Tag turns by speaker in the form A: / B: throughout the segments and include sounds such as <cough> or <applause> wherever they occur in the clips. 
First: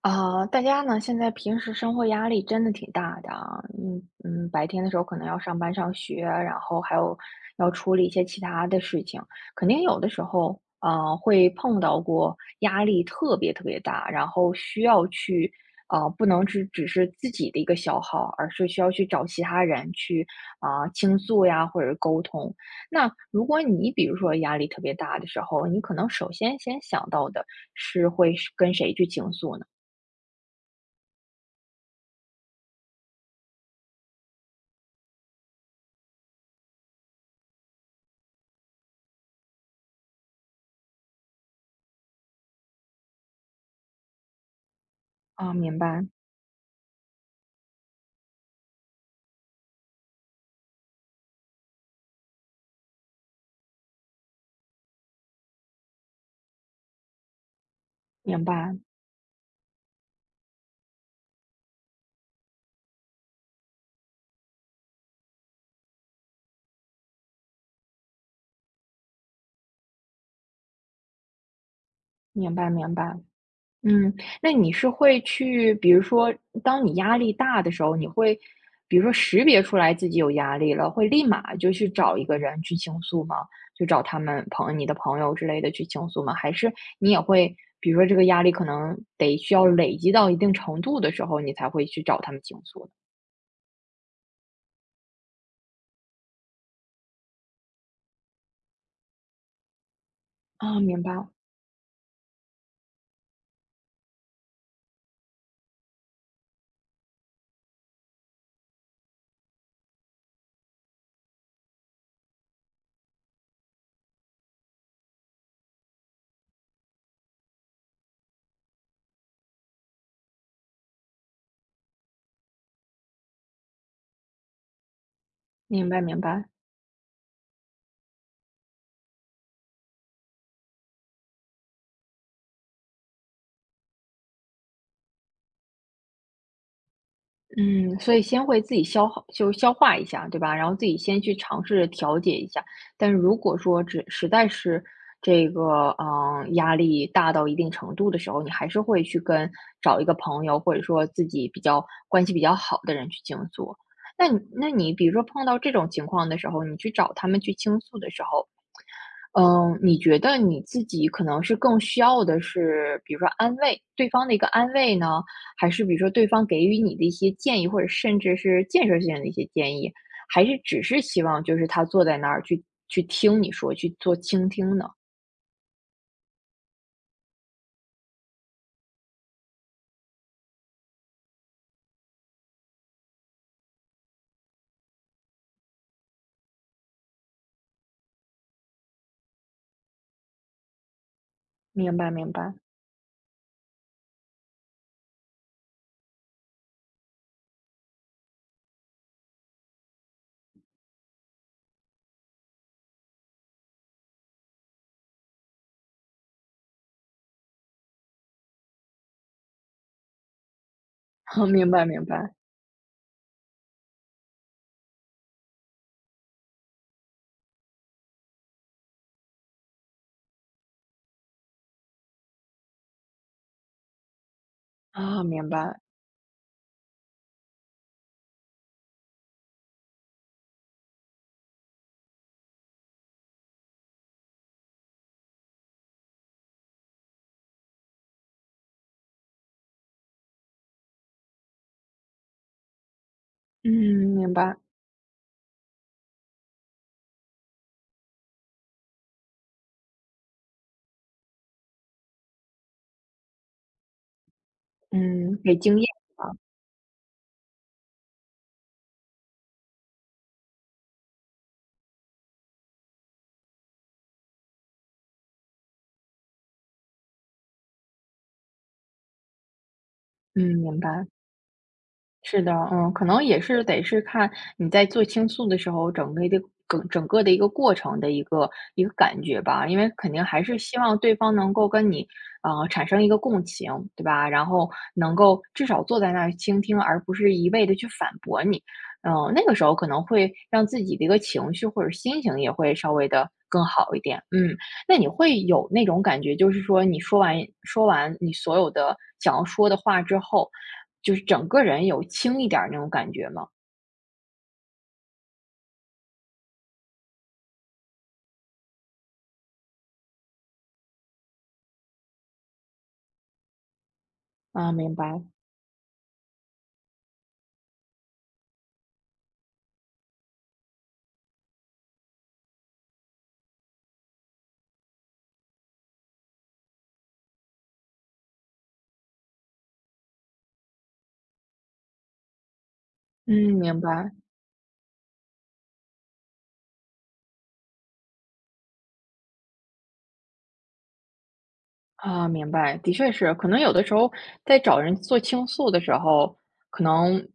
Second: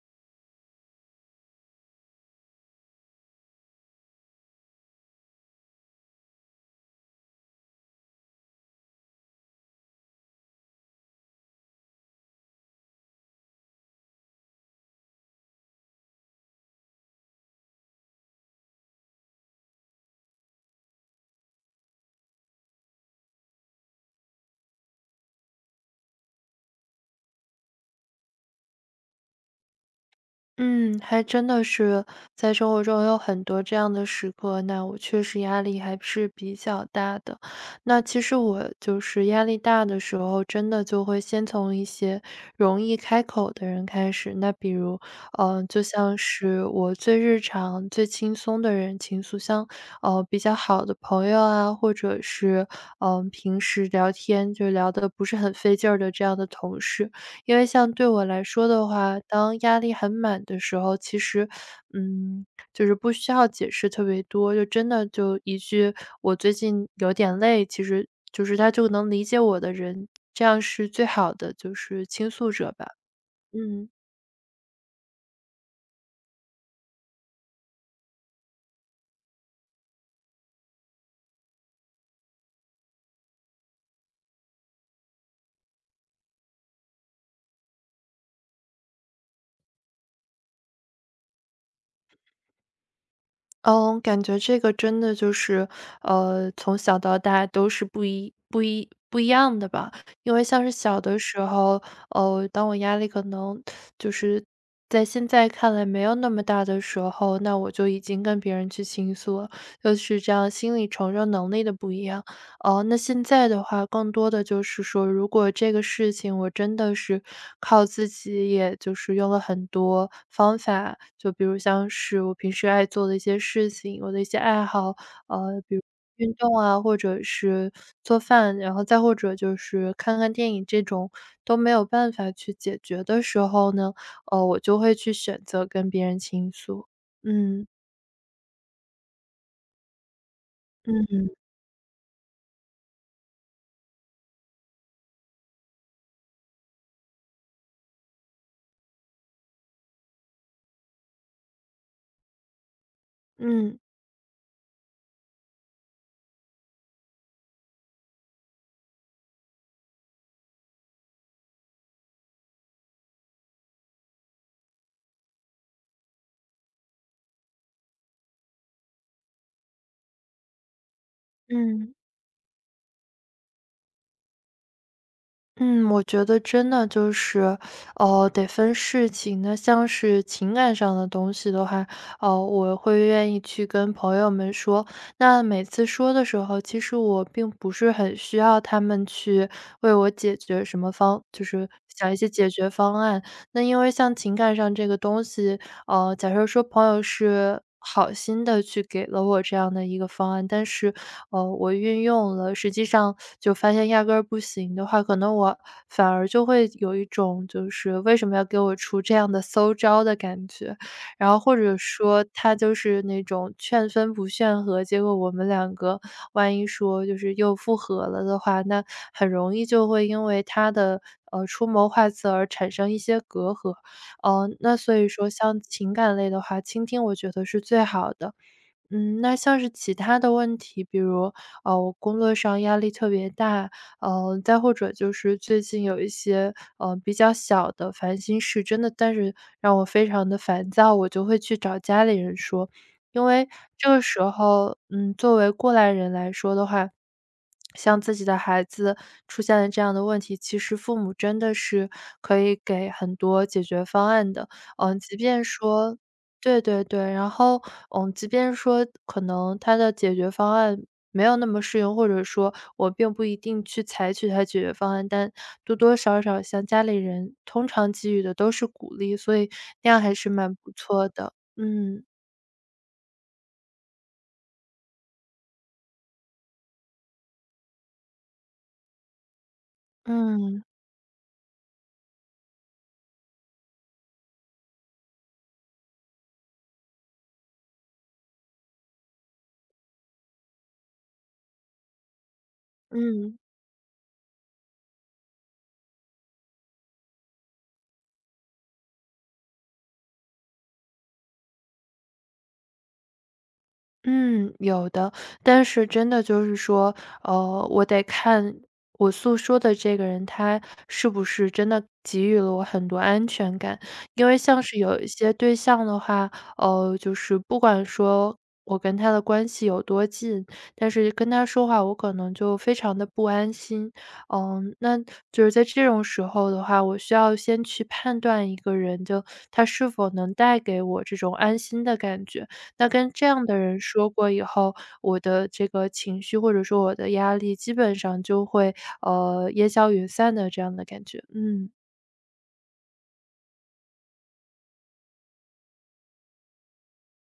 A: 啊，大家呢，现在平时生活压力真的挺大的啊，嗯嗯，白天的时候可能要上班上学，然后还有要处理一些其他的事情，肯定有的时候，会碰到过压力特别特别大，然后需要去，不能只是自己的一个消耗，而是需要去找其他人去啊，倾诉呀，或者沟通。那如果你比如说压力特别大的时候，你可能首先想到的。是会是跟谁去倾诉呢？
B: 嗯，还真的是在生活中有很多这样的时刻，那我确实压力还是比较大的。那其实我就是压力大的时候，真的就会先从一些容易开口的人开始。那比如，
A: 啊，明
B: 就
A: 白，
B: 像是我最日常、最轻松的人倾诉，像比较好的朋友啊，或者是平时聊天就聊得不是很费劲儿的这样的同事。因为像对我来
A: 明
B: 说
A: 白，
B: 的话，当压力很满的时候，其实，嗯，就是不需要解释特别多，就真的就一句"我最近有点累"，其实就是他就能理解我的人，这样是最好的，就是倾诉
A: 明白，
B: 者吧。
A: 明白。
B: 嗯。
A: 嗯，那你是会去，比如说，当你压力大的时候，你会，比如说识别出来自己有压力了，会立马就去找一个人去倾诉吗？就找他们朋友你的朋友之类的去倾诉吗？还是你也会，比如说这个压力可能得需要累积到一定程度的时候，你才会去找他们倾诉呢
B: 嗯，感觉这个真的就是，从小到大都是不一样的吧。因为像是
A: 啊，
B: 小
A: 明
B: 的
A: 白，
B: 时候，当我压力可能就是在现在看来没有那么大的时候，那我就已经跟别人去倾诉了，就是这样心理承受能力的不一样。哦，那现在的话，更多的就是说，如果这个事情我真的是靠自己，也就是用了很多方法，就比如像是我平时爱做的一些事情，我的一些爱好，比如
A: 明白，明
B: 运
A: 白。
B: 动啊，或者是做饭，然后再或者就是看看电影这种都没有办法去解决的时候呢，我就会去选择跟别人倾诉。嗯
A: 嗯，所以先会自己消化就消化一下，对吧？然后自己先
B: 嗯
A: 去尝试着调节一下。但是如果说只实在是这个，嗯，压力大到一定程度的时候，你还是会去跟找一个朋友，或者说自己比较关系比较好的人去倾诉。
B: 嗯
A: 那你比如说碰到这种情况的时候，你去找他们去倾诉的时候，嗯，你觉得你自己可能是更需要的是，比如说安慰，对方的一个安慰呢？还是比如说对方给予你的一些建议，或者甚至是建设性的一些建议？还是只是希望就是他
B: 嗯。
A: 坐在那儿去听你说，去做倾听呢？
B: 嗯，我觉得真的就是，哦，得分事情。那像是情感上的东西的话，哦，我会愿意去跟朋友们说。那每次说的时候，其实我并不是很需要他们去为我解决什么方，就是
A: 明
B: 想
A: 白
B: 一些
A: 明
B: 解
A: 白，
B: 决方案。那因为像情感上这个东西，假设说朋友是好心的去给了我这样的一个方案，但是我运用了，实际上就发现压根儿不行的话，可能我反而就会有一种就是为什么要给我出这样的馊招的感觉，然后
A: <laughs>
B: 或
A: 明
B: 者
A: 白明
B: 说
A: 白，
B: 他就是那种劝分不劝和，结果我们两个万一说就是又复合了的话，那很容易就会因为他的出谋划策而产生一些隔阂，那所以
A: 啊，
B: 说
A: 明
B: 像
A: 白，
B: 情感类的话，倾听我觉得是最好的，那像是其他的问题，比如，我工作上压力特别大，再或者就是最近有一些，比较小的烦心事，真的，但是让我非常的烦躁，我就会去找家里人说。因为
A: 嗯，
B: 这个时
A: 明白，
B: 候，作为过来人来说的话，像自己的孩子出现了这样的问题，其实父母真的是可以给很多解决方案的。嗯，即
A: 嗯，
B: 便
A: 给经验，
B: 说对对对，然后，即便说可能他的解决方案没有那么适用，或者说我并不一定去采取他解决方案，但多多少少像家里人通常给予的都是鼓励，所以那样还是
A: 嗯，
B: 蛮不
A: 明白。
B: 错的。嗯，
A: 是的，嗯，可能也是得是看你在做倾诉的时候，整个的整个的一个过程的一个一个感觉吧，因为肯定还是
B: 嗯，
A: 希望对方能够跟你产生一个共情，对吧？然后能够至少坐在那儿倾听，而不是一味的去反驳你。那个时候可能会让自己的一个情绪或者心情也会稍微的
B: 嗯。
A: 更好一点。嗯。那你会有那种感觉，就是说你说完你所有的想要说的话之后，就是整个人有轻一点儿那种感觉吗？
B: 嗯，有的，但是真的就是说，我得看我诉说的这个人，他是不是真的给予了我很多安全感。因为像
A: 啊，
B: 是
A: 明
B: 有一
A: 白。
B: 些对象的话，就是不管说我跟他的关系有多近，但是跟他说话，我可能就非常的不安心。那就是在这种时候的话，我需要先去判断一个人，就他是否能带给我这种安心的感觉。那跟这样
A: 嗯，
B: 的人
A: 明
B: 说
A: 白。
B: 过以后，我的这个情绪或者说我的压力基本上就会，烟消云散的这样的感觉，嗯。
A: 啊，明白，的确是，可能有的时候在找人做倾诉的时候，可能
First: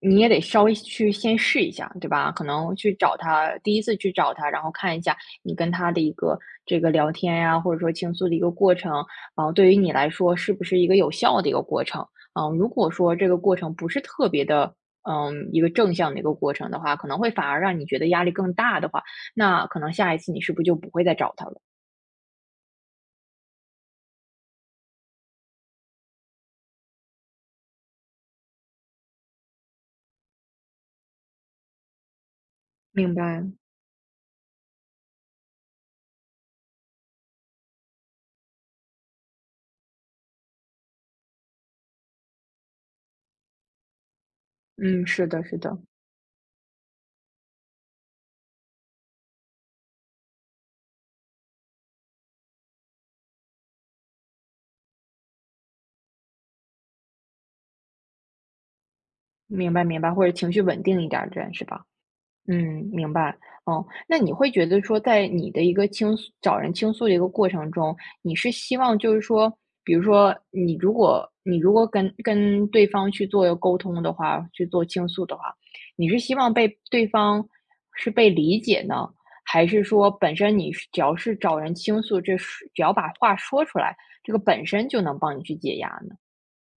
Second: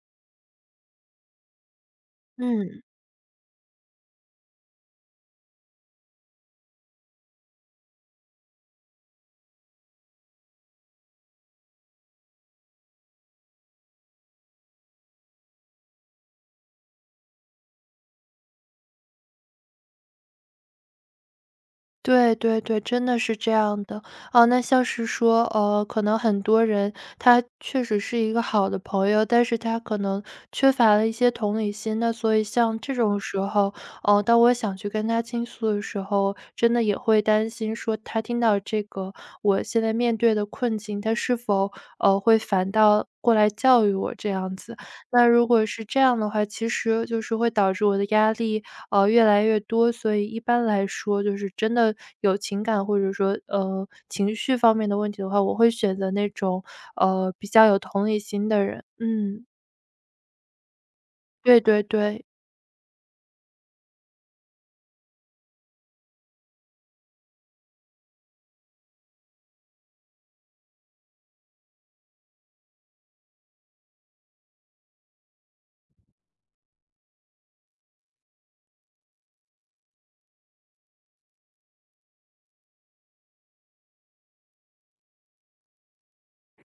A: 你也得稍微去先试一下，对吧？可能
B: 嗯。
A: 去找他，第一次去找他，然后看一下你跟他的一个这个聊天呀，或者说倾诉的一个过程，然后对于你来说是不是一个有效的一个过程？嗯，如果说这个过程不是特别的，嗯，一个正向的一个过程的话，可能会反而让你觉得压力更大的话，那可能下一次你是不是就不会再找他了？
B: 对对对，真的是这样的。哦，那像是说，可能很多人他确实是一个好的朋友，但是他可能缺乏了一些同理心。那所以像这
A: 明
B: 种时
A: 白，
B: 候，当我想去跟他倾诉的时候，真的也会担心说，他听到这个我现在面对的困境，他是否会反倒过来教育我这样子？
A: 嗯，
B: 那
A: 是的，
B: 如
A: 是
B: 果
A: 的。
B: 是这样的话，其实就是会导致我的压力越来越多，所以一般来说，就是真的有情感或者说，情绪方面的问题的话，我会选择那种，比较有同理心的人。嗯，
A: 明白明白，或者情绪稳定一点儿的人
B: 对
A: 是
B: 对
A: 吧？
B: 对。
A: 嗯，明白。哦，那你会觉得说，在你的一个倾诉找人倾诉的一个过程中，你是希望就是说，比如说你如果你如果跟对方去做沟通的话，去做倾诉的话，你是希望被对方是被理解呢，还是说本身你是只要是找人倾诉，这是只要把话说出来，这个本身就能帮你去解压呢？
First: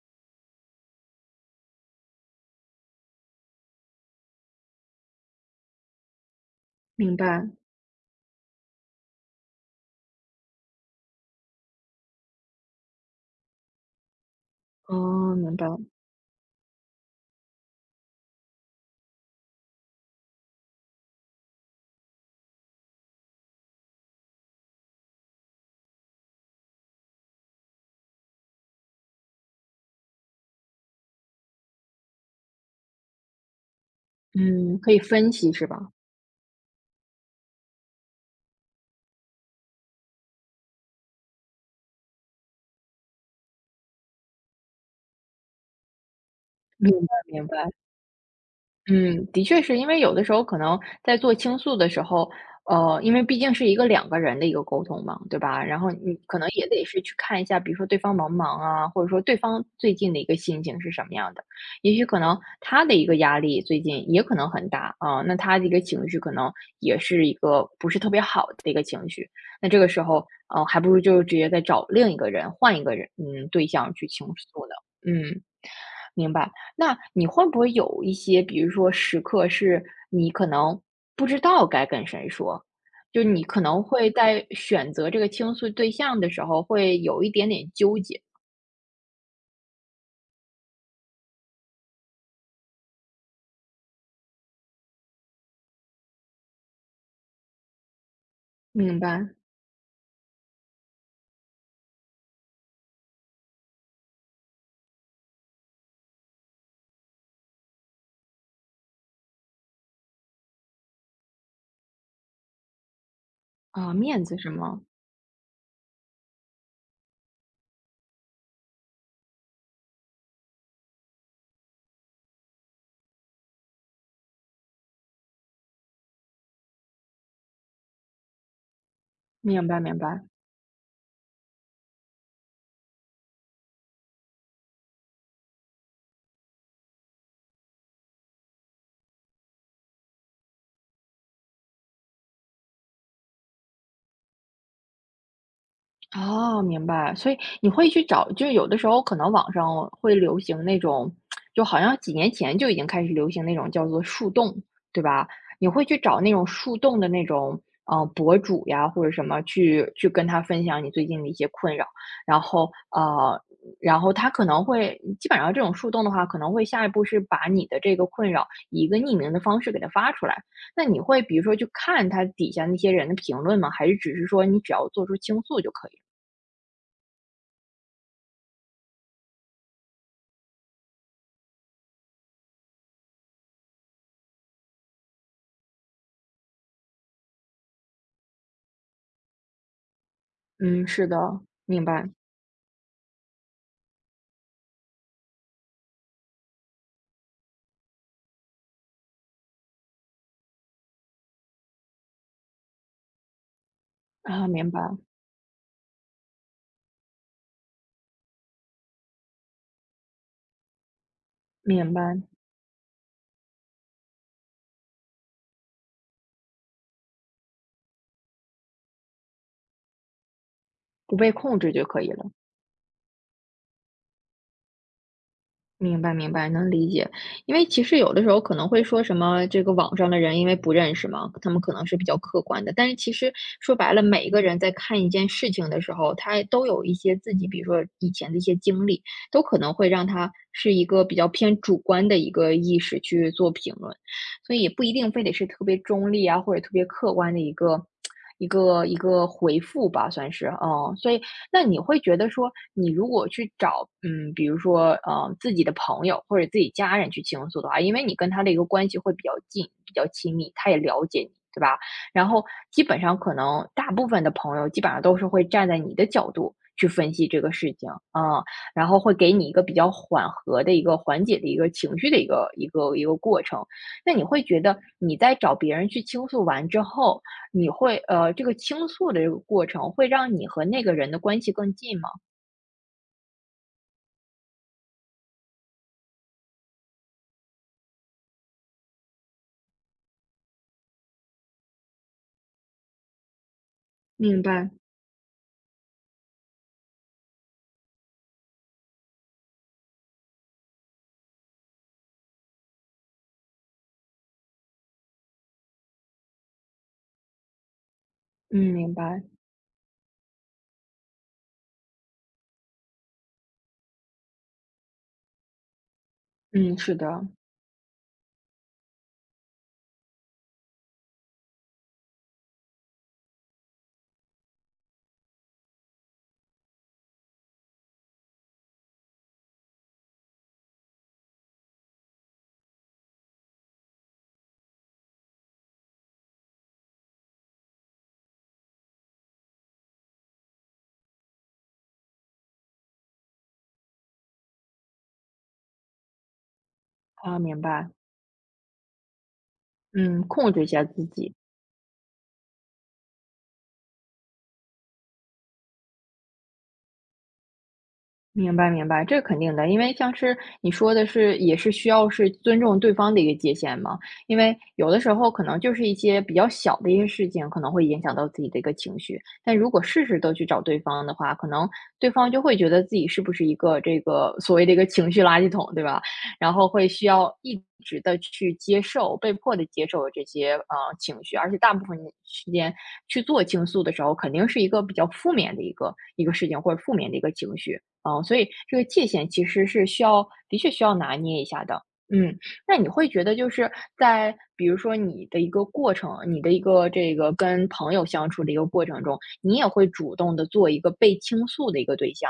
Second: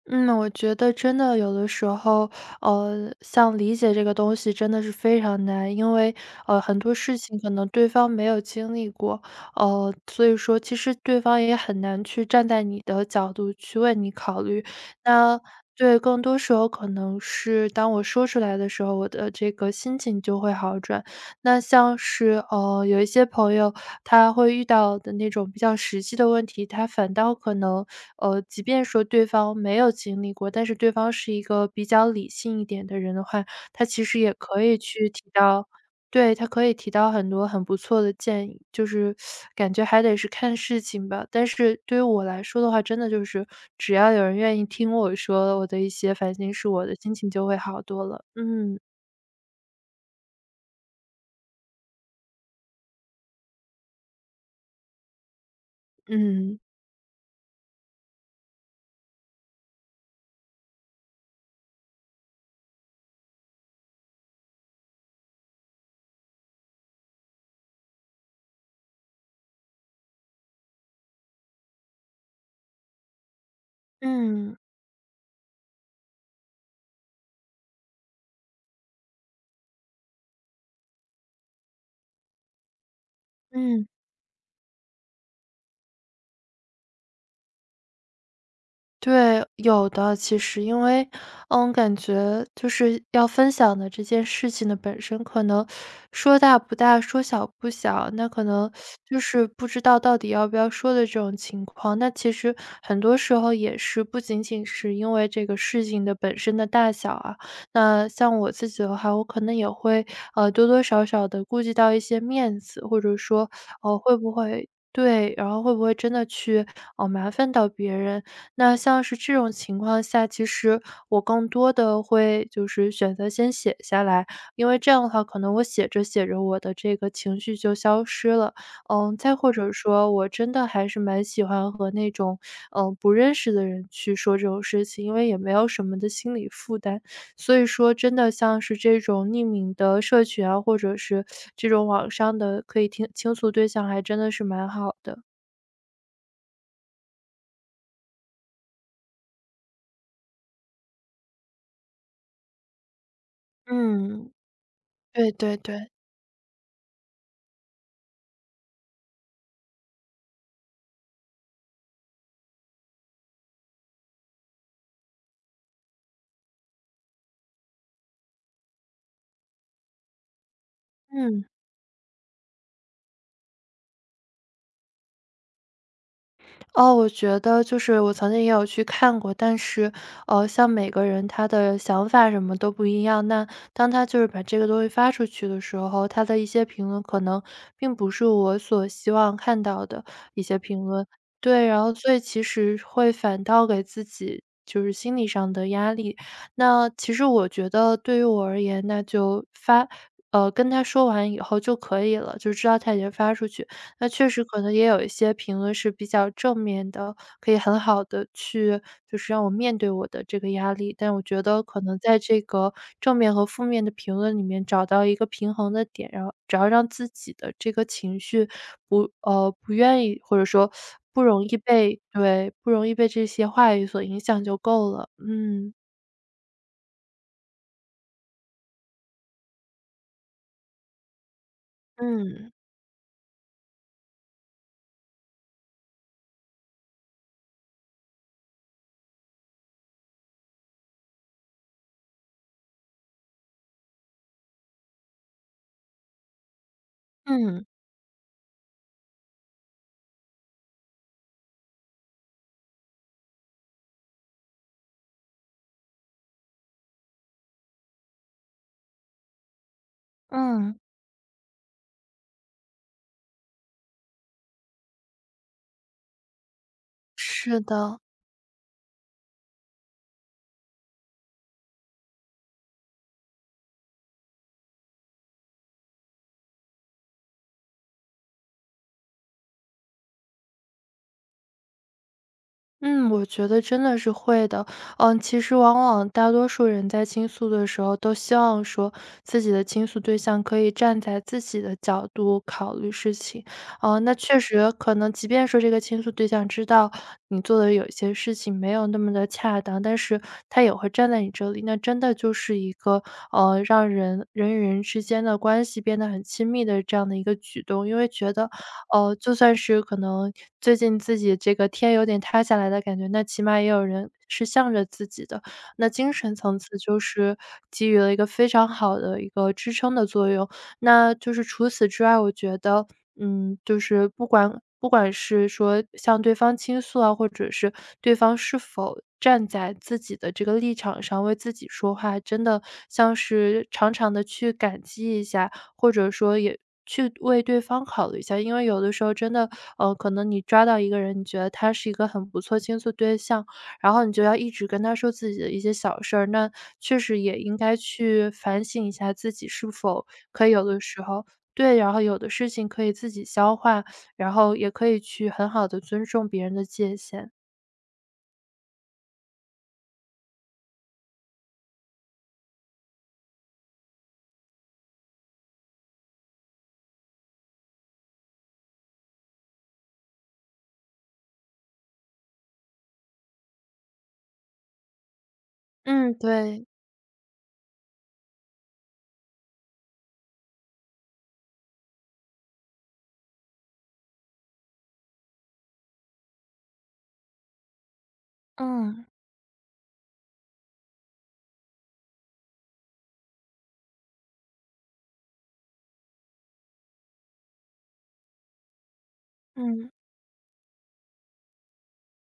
B: 嗯，我觉得真的有的时候，像理解这个东西真的是非常难，因为很多
A: 明
B: 事情
A: 白，
B: 可能对方没有经历过，所以说其实对方也很难去站在你的角度去为你考虑。
A: 哦，
B: 那
A: 明白。
B: 对，更多时候可能是当我说出来的时候，我的这个心情就会好转，那像是，有一些朋友他会遇到的那种比较实际的问题，他反倒可能，即便说对方没有经历过，但是对方是一个比较理性一点的人的话，他其实也可以
A: 嗯，可以
B: 去提
A: 分析是
B: 到
A: 吧？
B: 对，他可以提到很多很不错的建议，就是感觉还得是看事情吧。但是对于我来说的话，真的就是只要有人愿意听我说我的一些烦心事，我
A: 明
B: 的心
A: 白
B: 情就
A: 明
B: 会
A: 白。
B: 好多了。嗯。
A: 嗯，的确是因为有的时候可能在做倾诉的时候，因为毕竟是一个两个人的一个沟通嘛，对吧？然后你可能
B: 嗯。
A: 也得是去看一下，比如说对方忙不忙啊，或者说对方最近的一个心情是什么样的。也许可能他的一个压力最近也可能很大啊，那他的一个情绪可能也是一个不是特别好的一个情绪。那这个时候，还不如就直接再找另一个人，换一个人，嗯，对象去倾
B: 嗯，
A: 诉呢。嗯，明白。那你会不会有一些，比如说时刻是你可能不知道该跟谁说，就你可
B: 嗯，
A: 能
B: 嗯
A: 会在选择这个倾诉对象的时候，会有一点点纠结。
B: 对，有的。其实因为，感觉就是要分享的这件事情的本身，可能说大不大，说小不小，那可能
A: 明
B: 就
A: 白，
B: 是不知道到底要不要说的这种情况。那其实很多时候也是不仅仅是因为这个事情的本身的大小啊，那像我自己的话，我可能也会多多少少的顾及到一些面子，或者说，
A: 啊，
B: 会
A: 面
B: 不
A: 子是
B: 会
A: 吗？
B: 对，然后会不会真的去麻烦到别人？那像是这种情况下，其实我更多的会就是选择先写下来，因为这样的话，可能我写着写着我的这个情绪就消失了。再或
A: 明
B: 者
A: 白明
B: 说
A: 白。
B: 我真的还是蛮喜欢和那种，不认识的人去说这种事情，因为也没有什么的心理负担。所以说真的像是这种匿名的社群啊，或者是这种网上的可以倾诉对象还真的是蛮好的。
A: 哦，明白。所以你会去找就是有的时候可能网上会流行那种，就好像几年前就已经开始流行那种叫做树
B: 嗯，
A: 洞，对吧？
B: 对对
A: 你会
B: 对，
A: 去找那种树洞的那种，博主呀或者什么去跟他分享你最近的一些困扰，然后，然后他可能会基本上这种树洞的话，可能会下一步是把你的这个困扰以一个匿名的方式给他发出来。那你会比如
B: 嗯。
A: 说去看他底下那些人的评论吗？还是只是说你只要做出倾诉就可以了
B: 哦，我觉得就是我曾经也有去看过，但是，像每个人他的想法什么都不一样，那当他就是把这个东西发出去的时候，他的一些评论可能并不是我所希望看到的一些评
A: 嗯，
B: 论。
A: 是的，
B: 对，然
A: 明
B: 后
A: 白，
B: 所以其实会反倒给自己就是心理上的压力。那其实我觉得对于我而言，那就发呃，跟他说完以后就可以了，就知道他已经发出去。那确实
A: 啊，
B: 可
A: 明
B: 能
A: 白，
B: 也有一些评论是比较正面的，可以很好的去就是让我面对我的这个压力。但我觉得可
A: 明
B: 能在
A: 白，
B: 这个正面和负面的评论里面找到一个平衡的点，然后只要让自己的这个情绪不，不愿意或者说
A: 不
B: 不
A: 被
B: 容易
A: 控制就可
B: 被
A: 以了。
B: 对，不容易被这些话语所影响就够了。嗯，
A: 明白明白，能理解。因为其实有的时候可能会说什么，这个网上的人因为不认识嘛，他们可能是比较客
B: 嗯，
A: 观的。但是其实说白了，每一个人在看一件事情的时候，他都有一些自己，比如说以前的一些经历，都可能会让他是一个比较偏主观的一个意识去做评论，所以也不一定非得是特别中立啊，或者特别客观的一
B: 嗯，
A: 个。一个一个回复吧，算是嗯，所以那你会觉得说，你如果去找，嗯，比如说，自己的朋友或者自己家人去倾诉的话，因为你跟他的一个关系会比较近、比较亲密，他
B: 嗯，
A: 也了解你，对吧？然后基本上可能大部分的朋友基本上都是会站在你的角度去分析这个
B: 是
A: 事情，
B: 的。
A: 啊，然后会给你一个比较缓和的一个缓解的一个情绪的一个一个过程。那你会觉得你在找别人去倾诉完之后，你会这个倾诉的这个过程会让你和那个人的关系更近吗？
B: 嗯，我觉得真的是会的。其实往往大多数人在倾诉的时候，都希望说自己的倾诉对象可以站在自己的角度考虑事情。啊，那确
A: 明白，
B: 实可能，即便说这个倾诉对象知道你做的有些事情没有那么的恰当，但是他也会站在你这里。那真的就是一个让人与人之间的关系变得很亲密的这样的一个举动，因为觉得
A: 嗯，明
B: 哦，
A: 白，
B: 就算是可能最近自己这个天有点塌下来的感觉，那起码也有人是向着自己的。那精神层
A: 嗯，
B: 次
A: 是
B: 就
A: 的，
B: 是给予了一个非常好的一个支撑的作用。那就是除此之外，我觉得，就是不管是说向对方倾诉啊，或者是对方是否站在自己的这个立场上为自己说话，真的像是常常的去感激一下，或者说也去为对方考虑一下。因为有的时候真的，可能你抓到一个人，你觉得他是一个很不错倾诉对象，然后你就要一直跟他说自己的一些小事儿，那确实也
A: 啊，
B: 应
A: 明
B: 该
A: 白，
B: 去反省一下自己是否
A: 嗯，
B: 可以
A: 控
B: 有
A: 制一
B: 的
A: 下
B: 时
A: 自
B: 候
A: 己。
B: 对，然后有的事情可以自己消化，然后也可以去很好的尊重别人的界限。
A: 明白明白，这肯定的，因为像是你说的是，也是需要是尊重对方的一个界限嘛。因为有的时候可能就是一些比较小的一些事情，可能会影响到自己的一个情绪。但如果事事都去找对方的话，可能对方就会觉得自己是不是一个这个所谓的一个情绪垃圾桶，对吧？
B: 嗯，
A: 然
B: 对，
A: 后会需要一直的去接受，被迫的接受这些情绪，而且大部分时间去做倾诉的时候，肯定是一个比较负面的一个一个事情或者负面的一个情绪。嗯所以这个
B: 嗯，
A: 界限其实是需要的确需要拿捏一下的。嗯，那你会觉得就是在比如说你的一个过程，你的一个这个跟朋友相处的一个过程中，你也会
B: 嗯。
A: 主动的做一个被倾诉的一个对象。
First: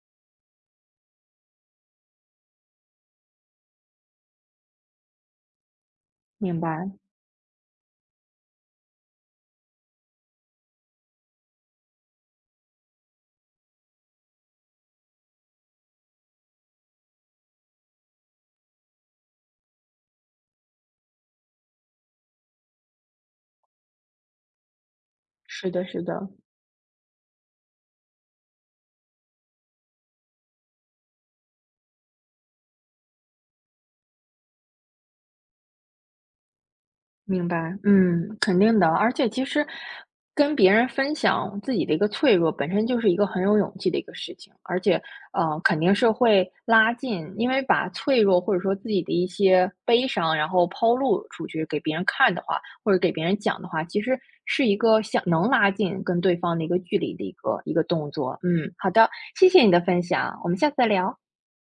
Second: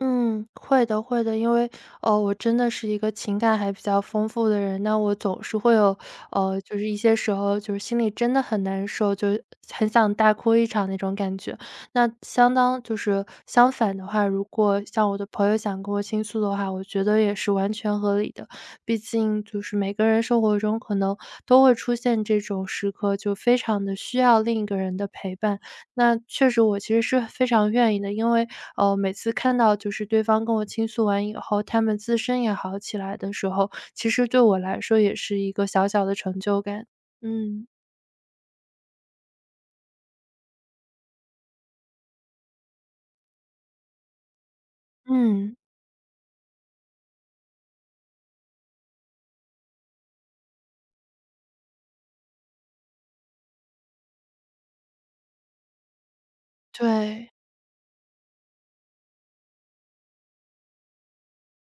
B: 嗯，会的会的，因为，哦，我真的是一个情感还比较丰富的人，那我总是会有，
A: 明
B: 就是
A: 白，
B: 一些时候就是心里真的很难受，就很想大哭一场那种感觉。那相当就是相反的话，如果像我的朋友想跟我倾诉的话，我觉得也是完全合理的。毕竟就是每个人生活中可能都会出现这种时刻，就非常的需要另一个人的陪伴。
A: 是的是
B: 那
A: 的。
B: 确实我其实是非常愿意的，因为，每次看到就是对方跟我倾诉完以后，他们自身也好起来的时候，其实对我来说也是一个小小的成就感。
A: 明
B: 嗯，
A: 白，嗯，肯定的。而且其实跟别人分享自己的一个脆弱，本身就是一个很有勇气的一个事情，而且
B: 嗯，
A: 肯定是会拉近，因为把脆弱或者说自己的一些悲伤，然后抛露出去给别人看的话，或者给别人讲的话，其实是一个想能拉近跟对方的一个距离的
B: 对。
A: 一个一个动作。嗯，好的，谢谢你的分享，我们下次再聊。